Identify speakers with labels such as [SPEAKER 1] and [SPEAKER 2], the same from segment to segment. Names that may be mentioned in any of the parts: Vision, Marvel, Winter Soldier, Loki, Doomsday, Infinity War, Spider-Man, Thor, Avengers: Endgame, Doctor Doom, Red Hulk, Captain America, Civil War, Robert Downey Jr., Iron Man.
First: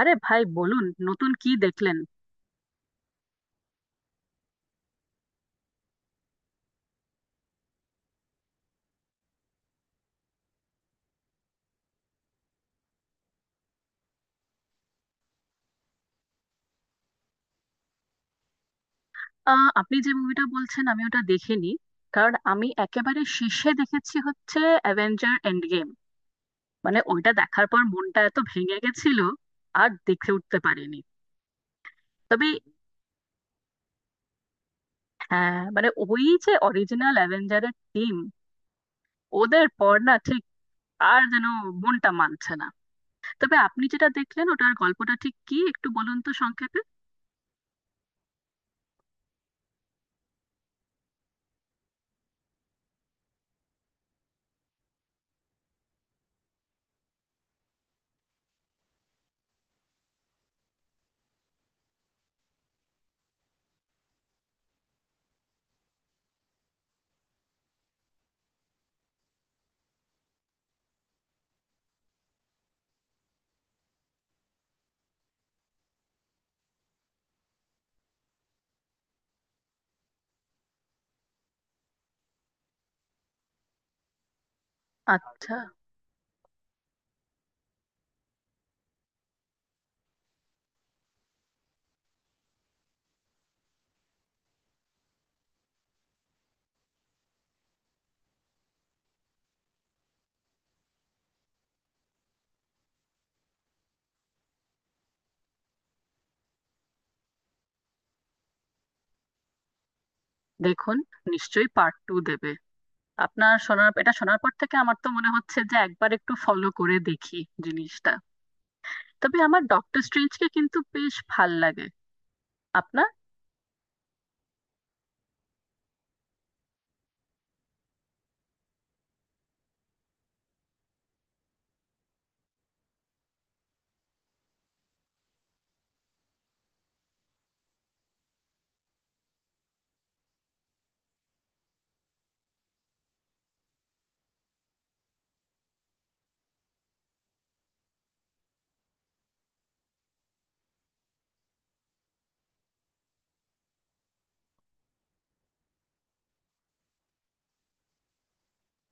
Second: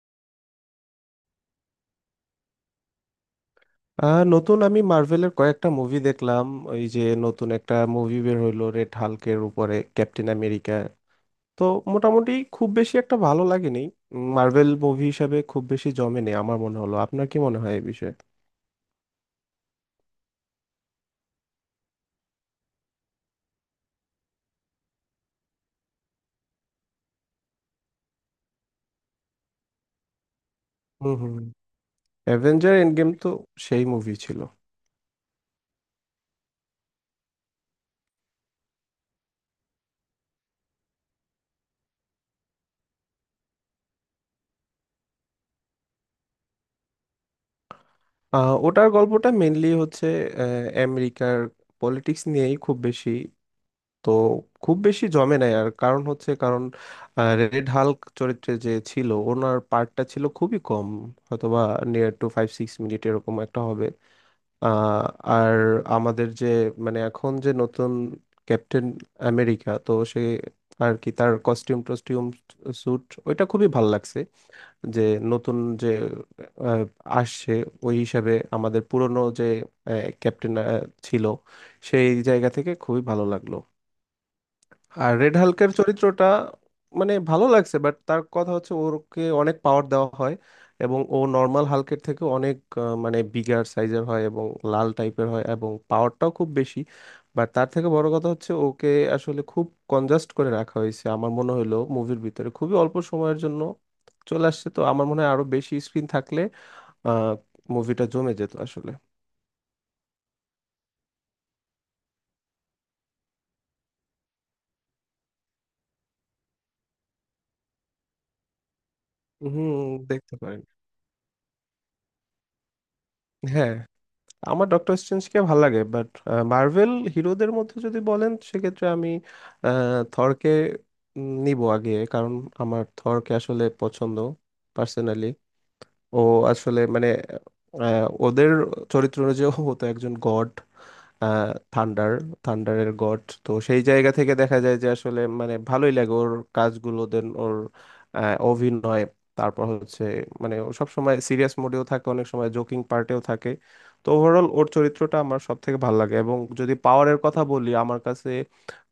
[SPEAKER 1] আরে ভাই বলুন, নতুন কি দেখলেন?
[SPEAKER 2] নতুন আমি মার্ভেলের কয়েকটা মুভি দেখলাম। ওই যে নতুন একটা মুভি বের হইলো রেড হাল্কের উপরে, ক্যাপ্টেন আমেরিকা। তো মোটামুটি খুব বেশি একটা ভালো লাগেনি, মার্ভেল মুভি হিসাবে খুব বেশি জমেনি আমার মনে হলো। আপনার কি মনে হয় এই বিষয়ে?
[SPEAKER 1] আপনি যে মুভিটা বলছেন আমি ওটা দেখিনি। কারণ আমি একেবারে শেষে দেখেছি হচ্ছে অ্যাভেঞ্জার এন্ড গেম। মানে ওইটা দেখার পর মনটা এত ভেঙে গেছিল, আর দেখে উঠতে পারিনি।
[SPEAKER 2] হুম হুম।
[SPEAKER 1] তবে
[SPEAKER 2] অ্যাভেঞ্জার এন্ড গেম তো সেই মুভি ছিল।
[SPEAKER 1] হ্যাঁ, মানে ওই যে অরিজিনাল অ্যাভেঞ্জারের টিম, ওদের পর না ঠিক আর যেন মনটা মানছে না। তবে আপনি যেটা দেখলেন ওটার গল্পটা ঠিক কি একটু বলুন তো সংক্ষেপে।
[SPEAKER 2] ওটার গল্পটা মেনলি হচ্ছে আমেরিকার পলিটিক্স নিয়েই খুব বেশি। তো খুব বেশি জমে নাই আর, কারণ হচ্ছে রেড হাল্ক চরিত্রে যে ছিল ওনার পার্টটা ছিল খুবই কম। হয়তোবা নিয়ার টু 5-6 মিনিট এরকম একটা হবে। আহ, আর আমাদের যে, মানে এখন যে নতুন ক্যাপ্টেন আমেরিকা, তো সে আর কি তার কস্টিউম টস্টিউম, স্যুট, ওইটা খুবই ভাল লাগছে। যে নতুন যে আহ, আসছে, ওই হিসাবে আমাদের পুরনো যে ক্যাপ্টেন ছিল, সেই জায়গা থেকে খুবই ভালো লাগলো। আর রেড
[SPEAKER 1] আচ্ছা,
[SPEAKER 2] হাল্কের চরিত্রটা মানে ভালো লাগছে, বাট তার কথা হচ্ছে ওকে অনেক পাওয়ার দেওয়া হয়, এবং ও নর্মাল হাল্কের থেকে অনেক মানে বিগার সাইজের হয় এবং লাল টাইপের হয় এবং পাওয়ারটাও খুব বেশি। বাট তার থেকে বড় কথা হচ্ছে ওকে আসলে খুব কনজাস্ট করে রাখা হয়েছে আমার মনে হলো, মুভির ভিতরে খুবই অল্প সময়ের জন্য চলে আসছে। তো আমার মনে হয় আরো বেশি স্ক্রিন থাকলে আহ মুভিটা জমে যেত আসলে।
[SPEAKER 1] দেখুন, নিশ্চয়ই পার্ট টু দেবে। আপনার শোনার এটা শোনার পর থেকে আমার তো মনে হচ্ছে যে একবার একটু ফলো করে দেখি জিনিসটা। তবে আমার
[SPEAKER 2] হুম,
[SPEAKER 1] ডক্টর
[SPEAKER 2] দেখতে
[SPEAKER 1] স্ট্রেঞ্জকে
[SPEAKER 2] পারেন।
[SPEAKER 1] কিন্তু বেশ ভাল লাগে। আপনার?
[SPEAKER 2] হ্যাঁ, আমার ডক্টর স্ট্রেঞ্জকে ভালো লাগে, বাট মার্ভেল হিরোদের মধ্যে যদি বলেন সেক্ষেত্রে আমি থরকে নিব আগে। কারণ আমার থরকে আসলে পছন্দ, পার্সোনালি। ও আসলে মানে ওদের চরিত্র অনুযায়ী ও তো একজন গড, থান্ডার, থান্ডারের গড। তো সেই জায়গা থেকে দেখা যায় যে আসলে মানে ভালোই লাগে ওর কাজগুলো, দেন ওর অভিনয়। তারপর হচ্ছে মানে ও সব সময় সিরিয়াস মোডেও থাকে, অনেক সময় জোকিং পার্টেও থাকে। তো ওভারঅল ওর চরিত্রটা আমার সব থেকে ভালো লাগে। এবং যদি পাওয়ারের কথা বলি, আমার কাছে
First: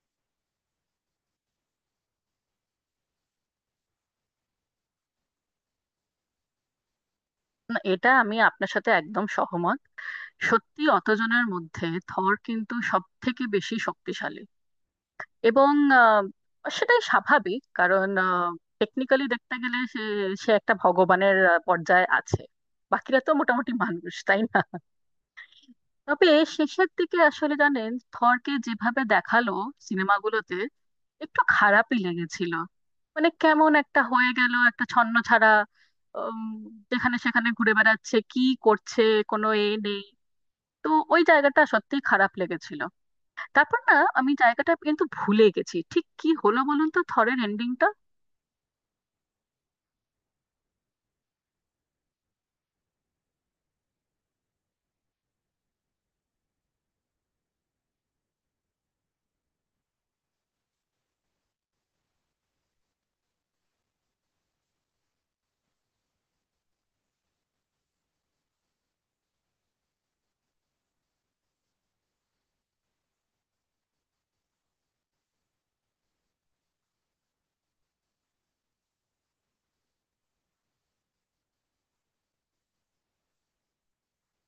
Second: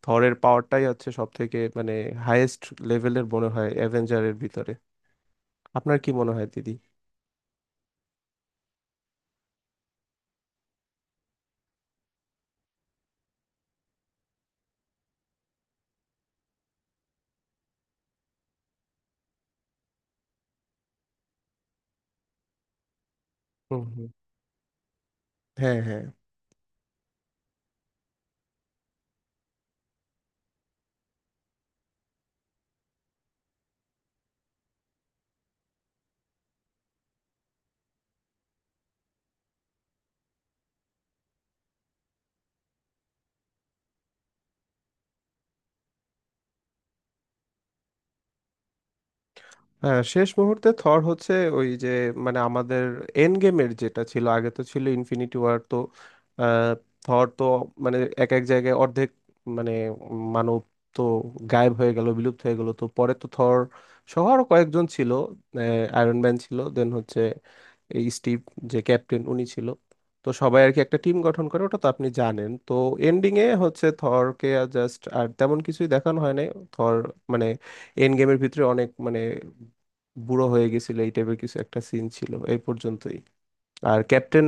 [SPEAKER 2] থরের পাওয়ারটাই হচ্ছে সব থেকে মানে হাইয়েস্ট লেভেলের মনে হয় অ্যাভেঞ্জারের ভিতরে। আপনার কি মনে হয় দিদি?
[SPEAKER 1] না, এটা আমি আপনার সাথে একদম সহমত। সত্যি অতজনের মধ্যে থর কিন্তু সব থেকে বেশি শক্তিশালী এবং আহ, সেটাই স্বাভাবিক। কারণ টেকনিক্যালি দেখতে গেলে সে সে একটা ভগবানের পর্যায়ে আছে। বাকিরা তো মোটামুটি মানুষ, তাই না?
[SPEAKER 2] হ্যাঁ, হ্যাঁ।
[SPEAKER 1] তবে শেষের দিকে আসলে জানেন, থরকে যেভাবে দেখালো সিনেমাগুলোতে, একটু খারাপই লেগেছিল। মানে কেমন একটা হয়ে গেল, একটা ছন্নছাড়া, উম, যেখানে সেখানে ঘুরে বেড়াচ্ছে, কি করছে, কোনো এ নেই। তো ওই জায়গাটা সত্যিই খারাপ লেগেছিল। তারপর না, আমি জায়গাটা কিন্তু ভুলে গেছি, ঠিক কি হলো বলুন তো থরের এন্ডিংটা।
[SPEAKER 2] হ্যাঁ, শেষ মুহূর্তে থর হচ্ছে ওই যে মানে আমাদের এন্ড গেমের যেটা ছিল, আগে তো ছিল ইনফিনিটি ওয়ার। তো আহ, থর তো মানে এক এক জায়গায় অর্ধেক মানে মানব তো গায়েব হয়ে গেল, বিলুপ্ত হয়ে গেল। তো পরে তো থর সহ আরো কয়েকজন ছিল, আয়রন ম্যান ছিল, দেন হচ্ছে এই স্টিভ যে ক্যাপ্টেন, উনি ছিল। তো সবাই আর কি একটা টিম গঠন করে, ওটা তো আপনি জানেন। তো এন্ডিং এ হচ্ছে থরকে জাস্ট আর তেমন কিছুই দেখানো হয় নাই। থর মানে এন্ড গেমের ভিতরে অনেক মানে বুড়ো হয়ে গেছিল, এই টাইপের কিছু একটা সিন ছিল এই পর্যন্তই। আর ক্যাপ্টেন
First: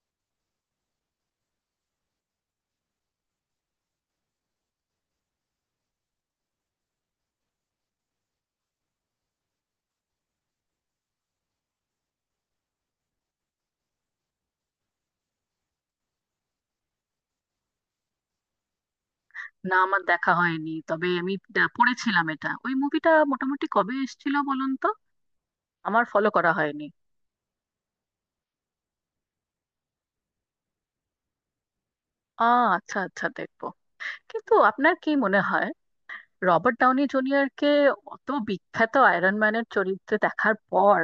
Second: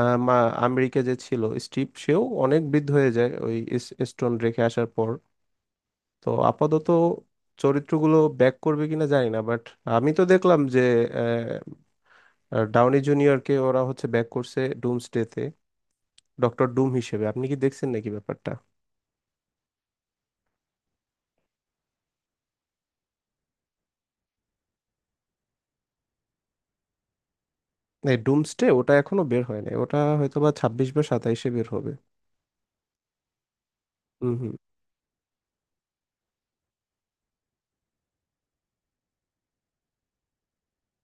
[SPEAKER 2] আমেরিকা যে ছিল স্টিভ, সেও অনেক বৃদ্ধ হয়ে যায় ওই স্টোন রেখে আসার পর। তো আপাতত চরিত্রগুলো ব্যাক করবে কিনা জানি না, বাট আমি তো দেখলাম যে আহ, ডাউনি জুনিয়রকে ওরা হচ্ছে ব্যাক করছে ডুমসডেতে, ডক্টর ডুম হিসেবে। আপনি কি দেখছেন নাকি ব্যাপারটা?
[SPEAKER 1] না, আমার দেখা হয়নি, তবে আমি পড়েছিলাম এটা। ওই মুভিটা মোটামুটি কবে এসেছিল বলুন তো? আমার ফলো করা হয়নি।
[SPEAKER 2] এই ডুমসডে ওটা এখনো বের হয়নি, ওটা হয়তো বা 26 বা 27-এ বের হবে।
[SPEAKER 1] আ, আচ্ছা আচ্ছা, দেখবো।
[SPEAKER 2] হুম
[SPEAKER 1] কিন্তু
[SPEAKER 2] হুম।
[SPEAKER 1] আপনার কি মনে হয়, রবার্ট ডাউনি জুনিয়রকে অত বিখ্যাত আয়রন ম্যানের চরিত্রে দেখার পর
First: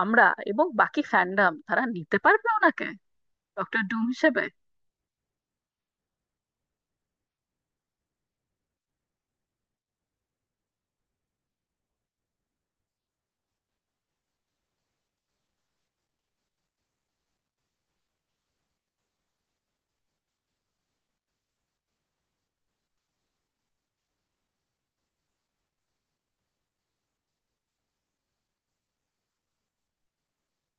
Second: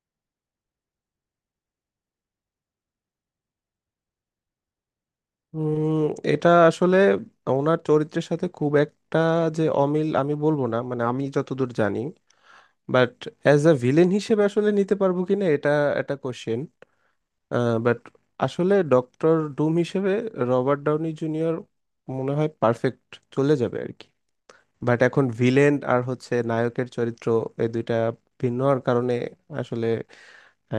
[SPEAKER 1] আমরা এবং বাকি ফ্যান্ডাম তারা নিতে পারবে ওনাকে ডক্টর ডুম হিসেবে?
[SPEAKER 2] উম, এটা আসলে ওনার চরিত্রের সাথে খুব একটা যে অমিল আমি বলবো না, মানে আমি যতদূর জানি। বাট অ্যাজ আ ভিলেন হিসেবে আসলে নিতে পারবো কিনা, এটা একটা কোশ্চেন। বাট আসলে ডক্টর ডুম হিসেবে রবার্ট ডাউনি জুনিয়র মনে হয় পারফেক্ট চলে যাবে আর কি। বাট এখন ভিলেন আর হচ্ছে নায়কের চরিত্র, এই দুইটা ভিন্ন হওয়ার কারণে আসলে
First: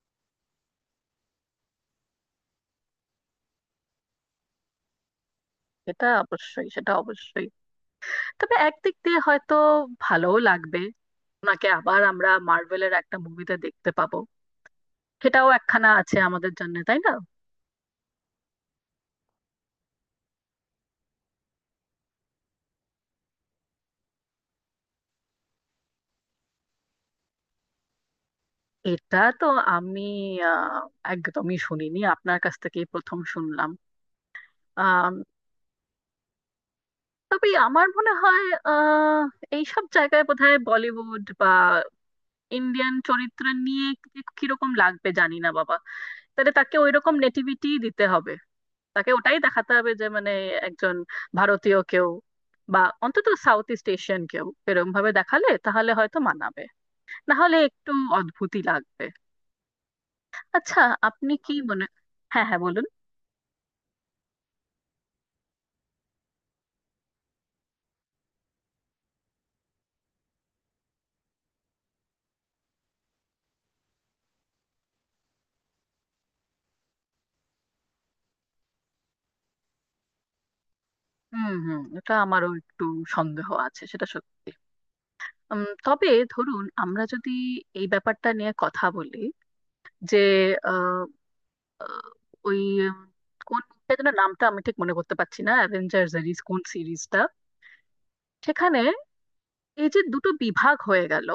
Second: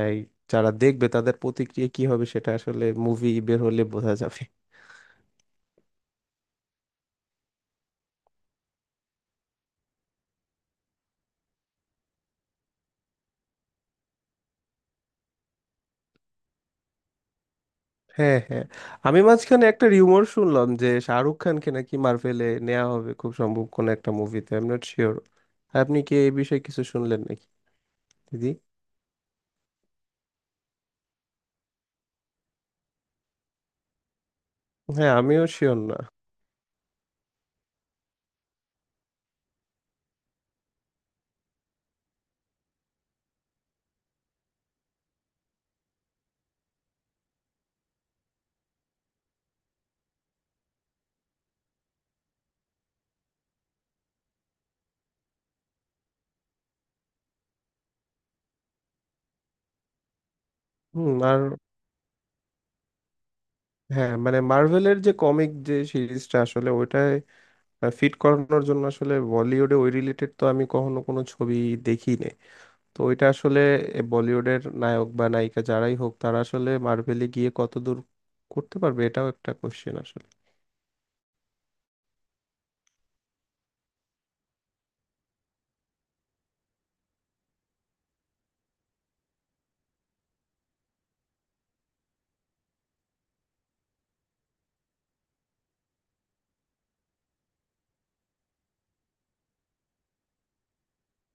[SPEAKER 2] এই যারা দেখবে তাদের প্রতিক্রিয়া কি হবে সেটা আসলে মুভি বের হলে বোঝা যাবে।
[SPEAKER 1] এটা অবশ্যই, সেটা অবশ্যই। তবে একদিক দিয়ে হয়তো ভালোও লাগবে, ওনাকে আবার আমরা মার্ভেলের একটা মুভিতে দেখতে পাবো। সেটাও একখানা আছে আমাদের জন্য, তাই না?
[SPEAKER 2] হ্যাঁ হ্যাঁ। আমি মাঝখানে একটা রিউমার শুনলাম যে শাহরুখ খানকে নাকি মার্ভেলে নেওয়া হবে, খুব সম্ভব কোনো একটা মুভিতে। I am not sure. আপনি কি এই বিষয়ে কিছু শুনলেন নাকি দিদি?
[SPEAKER 1] এটা তো আমি আহ, একদমই শুনিনি, আপনার কাছ থেকেই প্রথম শুনলাম।
[SPEAKER 2] হ্যাঁ, আমিও শিওর না।
[SPEAKER 1] তবে আমার মনে হয় আহ এইসব জায়গায় বোধহয় বলিউড বা ইন্ডিয়ান চরিত্র নিয়ে কিরকম লাগবে জানি না বাবা। তাহলে তাকে ওই রকম নেটিভিটি দিতে হবে, তাকে ওটাই দেখাতে হবে যে মানে একজন ভারতীয় কেউ, বা অন্তত সাউথ ইস্ট এশিয়ান কেউ, এরকম ভাবে দেখালে তাহলে হয়তো মানাবে, না হলে একটু অদ্ভুতই লাগবে। আচ্ছা,
[SPEAKER 2] হুম।
[SPEAKER 1] আপনি
[SPEAKER 2] আর
[SPEAKER 1] কি মনে — হ্যাঁ হ্যাঁ, বলুন।
[SPEAKER 2] হ্যাঁ, মানে মার্ভেলের যে কমিক যে সিরিজটা, আসলে ওইটায় ফিট করানোর জন্য আসলে বলিউডে ওই রিলেটেড তো আমি কখনো কোনো ছবি দেখি নাই। তো ওইটা আসলে এ বলিউডের নায়ক বা নায়িকা যারাই হোক, তারা আসলে মার্ভেলে গিয়ে কতদূর করতে পারবে এটাও একটা কোশ্চেন আসলে।
[SPEAKER 1] হুম হুম, এটা আমারও একটু সন্দেহ আছে, সেটা সত্যি। তবে ধরুন আমরা যদি এই ব্যাপারটা নিয়ে কথা বলি, যে আহ, আহ, ওই উম, কোন মুভিটা যেন, নামটা আমি ঠিক মনে করতে পারছি না, অ্যাভেঞ্জার্স সিরিজ কোন সিরিজটা, সেখানে এই যে দুটো বিভাগ হয়ে গেল।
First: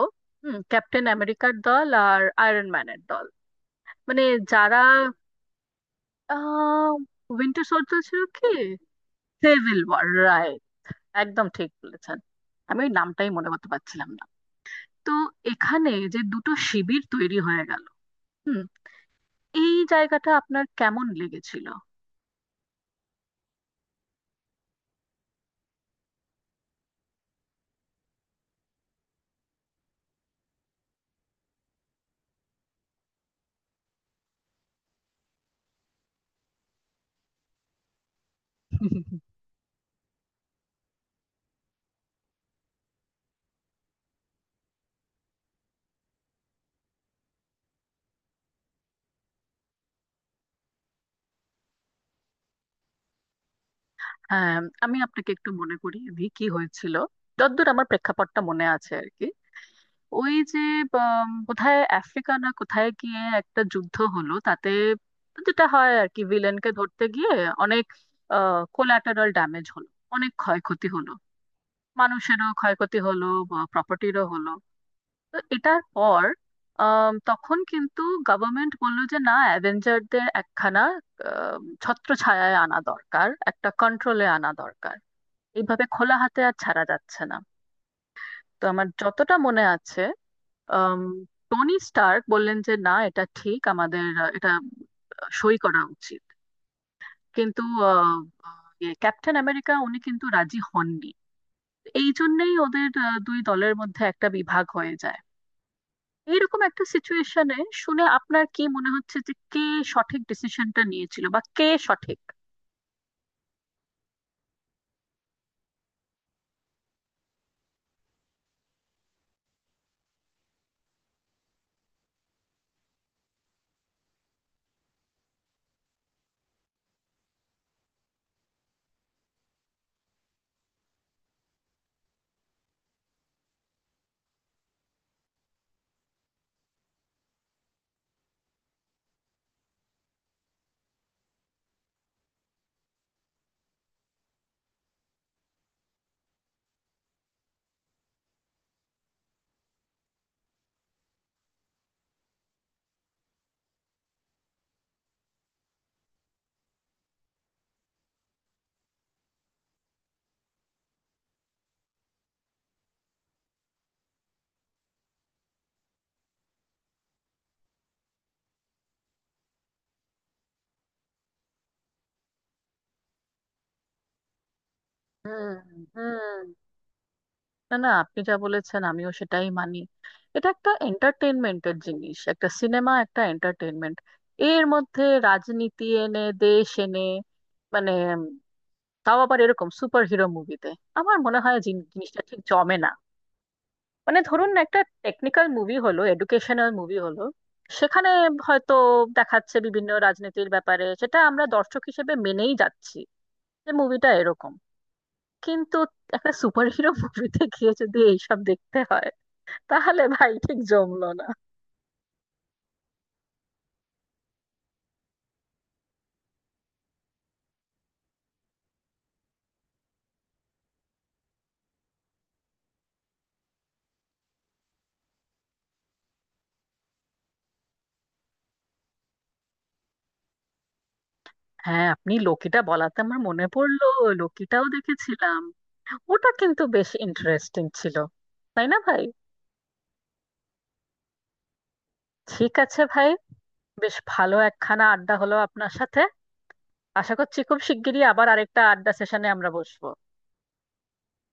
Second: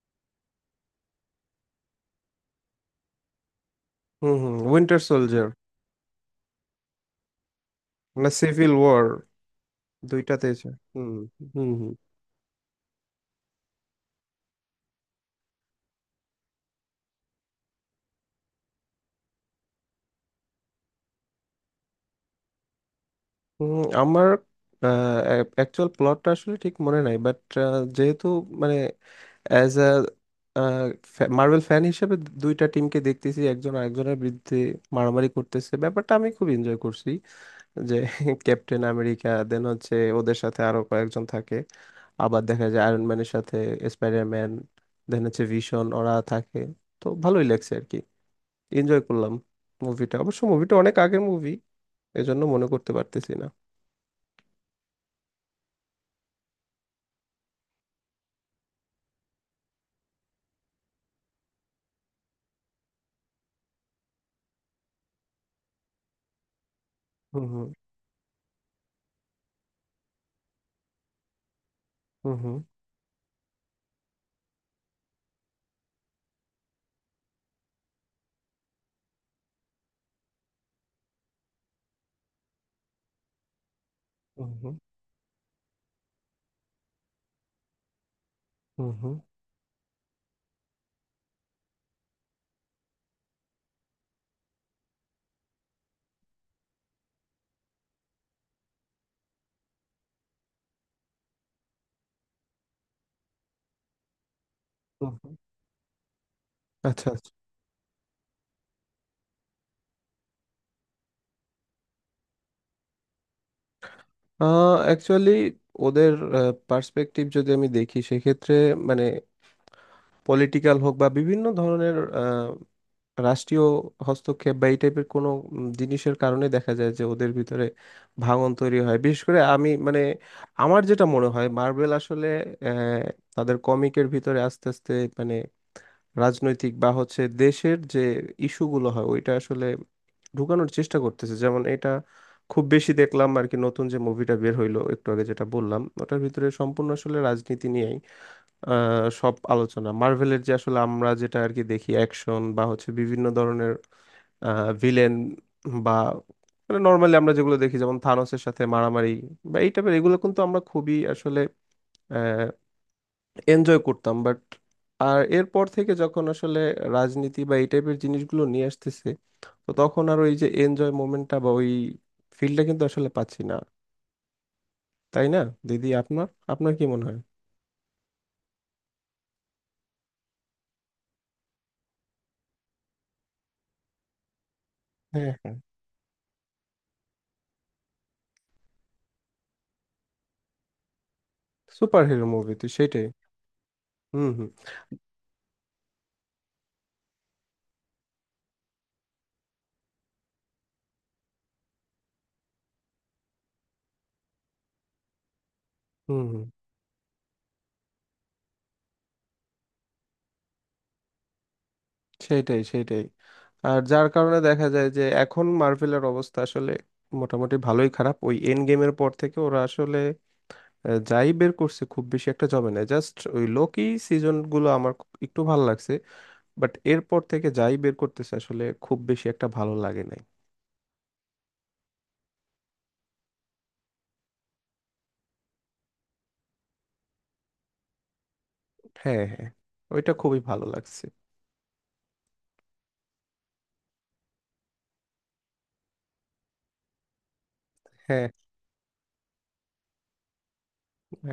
[SPEAKER 1] হুম, ক্যাপ্টেন আমেরিকার দল আর আয়রন ম্যানের দল। মানে
[SPEAKER 2] হুম হুম।
[SPEAKER 1] যারা
[SPEAKER 2] winter soldier.
[SPEAKER 1] Ah winter soldier ছিল
[SPEAKER 2] না,
[SPEAKER 1] কি?
[SPEAKER 2] Civil war.
[SPEAKER 1] সিভিল ওয়ার,
[SPEAKER 2] দুইটাতে
[SPEAKER 1] রাইট।
[SPEAKER 2] আছে। হুম
[SPEAKER 1] একদম ঠিক
[SPEAKER 2] হুম হুম।
[SPEAKER 1] বলেছেন, আমি ওই নামটাই মনে করতে পারছিলাম না। তো এখানে যে দুটো শিবির তৈরি হয়ে গেল, এই জায়গাটা আপনার কেমন লেগেছিল?
[SPEAKER 2] হুম, আমার অ্যাকচুয়াল প্লটটা আসলে ঠিক মনে নাই, বাট যেহেতু মানে অ্যাজ আ মার্বেল ফ্যান হিসেবে দুইটা টিমকে দেখতেছি একজন আরেকজনের বিরুদ্ধে মারামারি করতেছে, ব্যাপারটা আমি খুব এনজয় করছি। যে ক্যাপ্টেন আমেরিকা দেন হচ্ছে ওদের সাথে আরো কয়েকজন থাকে, আবার দেখা যায় আয়রন ম্যানের সাথে স্পাইডারম্যান, দেন হচ্ছে ভিশন, ওরা থাকে। তো ভালোই লাগছে আর কি, এনজয় করলাম। মুভিটা অনেক আগের মুভি, এজন্য মনে করতে পারতেছি না।
[SPEAKER 1] হ্যাঁ, আমি আপনাকে একটু মনে করিয়ে দিই কি হয়েছিল, যতদূর আমার প্রেক্ষাপটটা মনে আছে আর কি। ওই যে কোথায় আফ্রিকা না কোথায় গিয়ে একটা যুদ্ধ হলো, তাতে যেটা হয় আর কি, ভিলেনকে ধরতে গিয়ে
[SPEAKER 2] হুম হুম
[SPEAKER 1] অনেক কোলাটারাল ড্যামেজ হলো, অনেক ক্ষয়ক্ষতি হলো, মানুষেরও
[SPEAKER 2] হুম
[SPEAKER 1] ক্ষয়ক্ষতি হলো, প্রপার্টিরও হলো। তো এটার পর তখন কিন্তু গভর্নমেন্ট বললো যে না, অ্যাভেঞ্জারদের একখানা ছত্রছায়ায় আনা দরকার, একটা কন্ট্রোলে আনা
[SPEAKER 2] হুম হুম হুম
[SPEAKER 1] দরকার, এইভাবে খোলা হাতে আর ছাড়া যাচ্ছে না। তো আমার
[SPEAKER 2] হুম হুম
[SPEAKER 1] যতটা মনে আছে, আম, টনি স্টার্ক বললেন যে না, এটা ঠিক, আমাদের এটা সই করা উচিত। কিন্তু আহ, আহ, ইয়ে, ক্যাপ্টেন আমেরিকা উনি কিন্তু রাজি হননি। এই জন্যেই ওদের দুই দলের মধ্যে একটা বিভাগ হয়ে
[SPEAKER 2] হুম
[SPEAKER 1] যায়।
[SPEAKER 2] হুম।
[SPEAKER 1] এইরকম একটা
[SPEAKER 2] আচ্ছা আচ্ছা।
[SPEAKER 1] সিচুয়েশনে শুনে আপনার কি মনে হচ্ছে, যে কে সঠিক ডিসিশনটা নিয়েছিল, বা কে সঠিক?
[SPEAKER 2] অ্যাকচুয়ালি ওদের পার্সপেক্টিভ যদি আমি দেখি সেক্ষেত্রে মানে পলিটিক্যাল হোক বা বিভিন্ন ধরনের আহ, রাষ্ট্রীয় হস্তক্ষেপ বা এই টাইপের কোনো জিনিসের কারণে দেখা যায় যে ওদের ভিতরে ভাঙন তৈরি হয়। বিশেষ করে আমি মানে আমার যেটা মনে হয় মার্বেল আসলে আহ, তাদের কমিকের ভিতরে আস্তে আস্তে মানে রাজনৈতিক বা হচ্ছে দেশের যে ইস্যুগুলো হয় ওইটা আসলে ঢুকানোর চেষ্টা করতেছে। যেমন এটা খুব বেশি দেখলাম আর কি, নতুন যে মুভিটা বের হইলো একটু আগে যেটা বললাম, ওটার ভিতরে সম্পূর্ণ আসলে রাজনীতি নিয়েই সব আলোচনা। মার্ভেলের যে আসলে আমরা যেটা আর কি দেখি অ্যাকশন বা হচ্ছে বিভিন্ন ধরনের ভিলেন, বা মানে নর্মালি আমরা যেগুলো দেখি যেমন থানোসের সাথে মারামারি বা এই টাইপের, এগুলো কিন্তু আমরা খুবই আসলে এনজয় করতাম। বাট আর এরপর থেকে যখন আসলে রাজনীতি বা এই টাইপের জিনিসগুলো নিয়ে আসতেছে, তো তখন আর ওই যে এনজয় মোমেন্টটা বা ওই ফিলটা কিন্তু আসলে পাচ্ছি না। তাই না
[SPEAKER 1] হুম
[SPEAKER 2] দিদি, আপনার,
[SPEAKER 1] হুম।
[SPEAKER 2] আপনার কি মনে হয়?
[SPEAKER 1] না না, আপনি যা বলেছেন আমিও সেটাই মানি। এটা একটা এন্টারটেনমেন্টের জিনিস, একটা সিনেমা, একটা এন্টারটেনমেন্ট, এর মধ্যে
[SPEAKER 2] হ্যাঁ হ্যাঁ।
[SPEAKER 1] রাজনীতি এনে, দেশ এনে, মানে উম, তাও আবার এরকম সুপার হিরো মুভিতে, আমার মনে হয়
[SPEAKER 2] সুপার
[SPEAKER 1] জিনিসটা
[SPEAKER 2] হিরো
[SPEAKER 1] ঠিক
[SPEAKER 2] মুভি তো
[SPEAKER 1] জমে না।
[SPEAKER 2] সেটাই।
[SPEAKER 1] মানে
[SPEAKER 2] হুম
[SPEAKER 1] ধরুন
[SPEAKER 2] হুম
[SPEAKER 1] না, একটা টেকনিক্যাল মুভি হলো, এডুকেশনাল মুভি হলো, সেখানে হয়তো দেখাচ্ছে বিভিন্ন রাজনীতির ব্যাপারে, সেটা আমরা দর্শক হিসেবে মেনেই যাচ্ছি যে মুভিটা এরকম। কিন্তু
[SPEAKER 2] হুম
[SPEAKER 1] একটা
[SPEAKER 2] হুম।
[SPEAKER 1] সুপারহিরো মুভিতে গিয়ে যদি এইসব দেখতে হয়, তাহলে ভাই ঠিক জমলো না।
[SPEAKER 2] সেইটাই সেইটাই। আর যার কারণে দেখা যায় যে এখন মার্ভেলের অবস্থা আসলে মোটামুটি ভালোই খারাপ ওই এন্ড গেমের পর থেকে। ওরা আসলে যাই বের করছে খুব বেশি একটা জমে না, জাস্ট ওই লোকি সিজন গুলো আমার একটু ভালো লাগছে। বাট এরপর থেকে যাই বের করতেছে আসলে খুব বেশি একটা ভালো লাগে নাই।
[SPEAKER 1] হ্যাঁ, আপনি লোকিটা বলাতে আমার মনে পড়লো, লোকিটাও দেখেছিলাম। ওটা কিন্তু বেশ ইন্টারেস্টিং ছিল, তাই না ভাই?
[SPEAKER 2] হ্যাঁ হ্যাঁ, ওইটা খুবই ভালো লাগছে।
[SPEAKER 1] ঠিক আছে ভাই, বেশ ভালো একখানা আড্ডা হলো আপনার সাথে। আশা করছি খুব শিগগিরই আবার
[SPEAKER 2] হ্যাঁ
[SPEAKER 1] আরেকটা আড্ডা সেশনে আমরা বসবো।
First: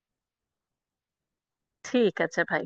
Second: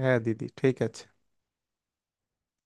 [SPEAKER 2] হ্যাঁ দিদি, ঠিক আছে।
[SPEAKER 1] ঠিক আছে ভাই।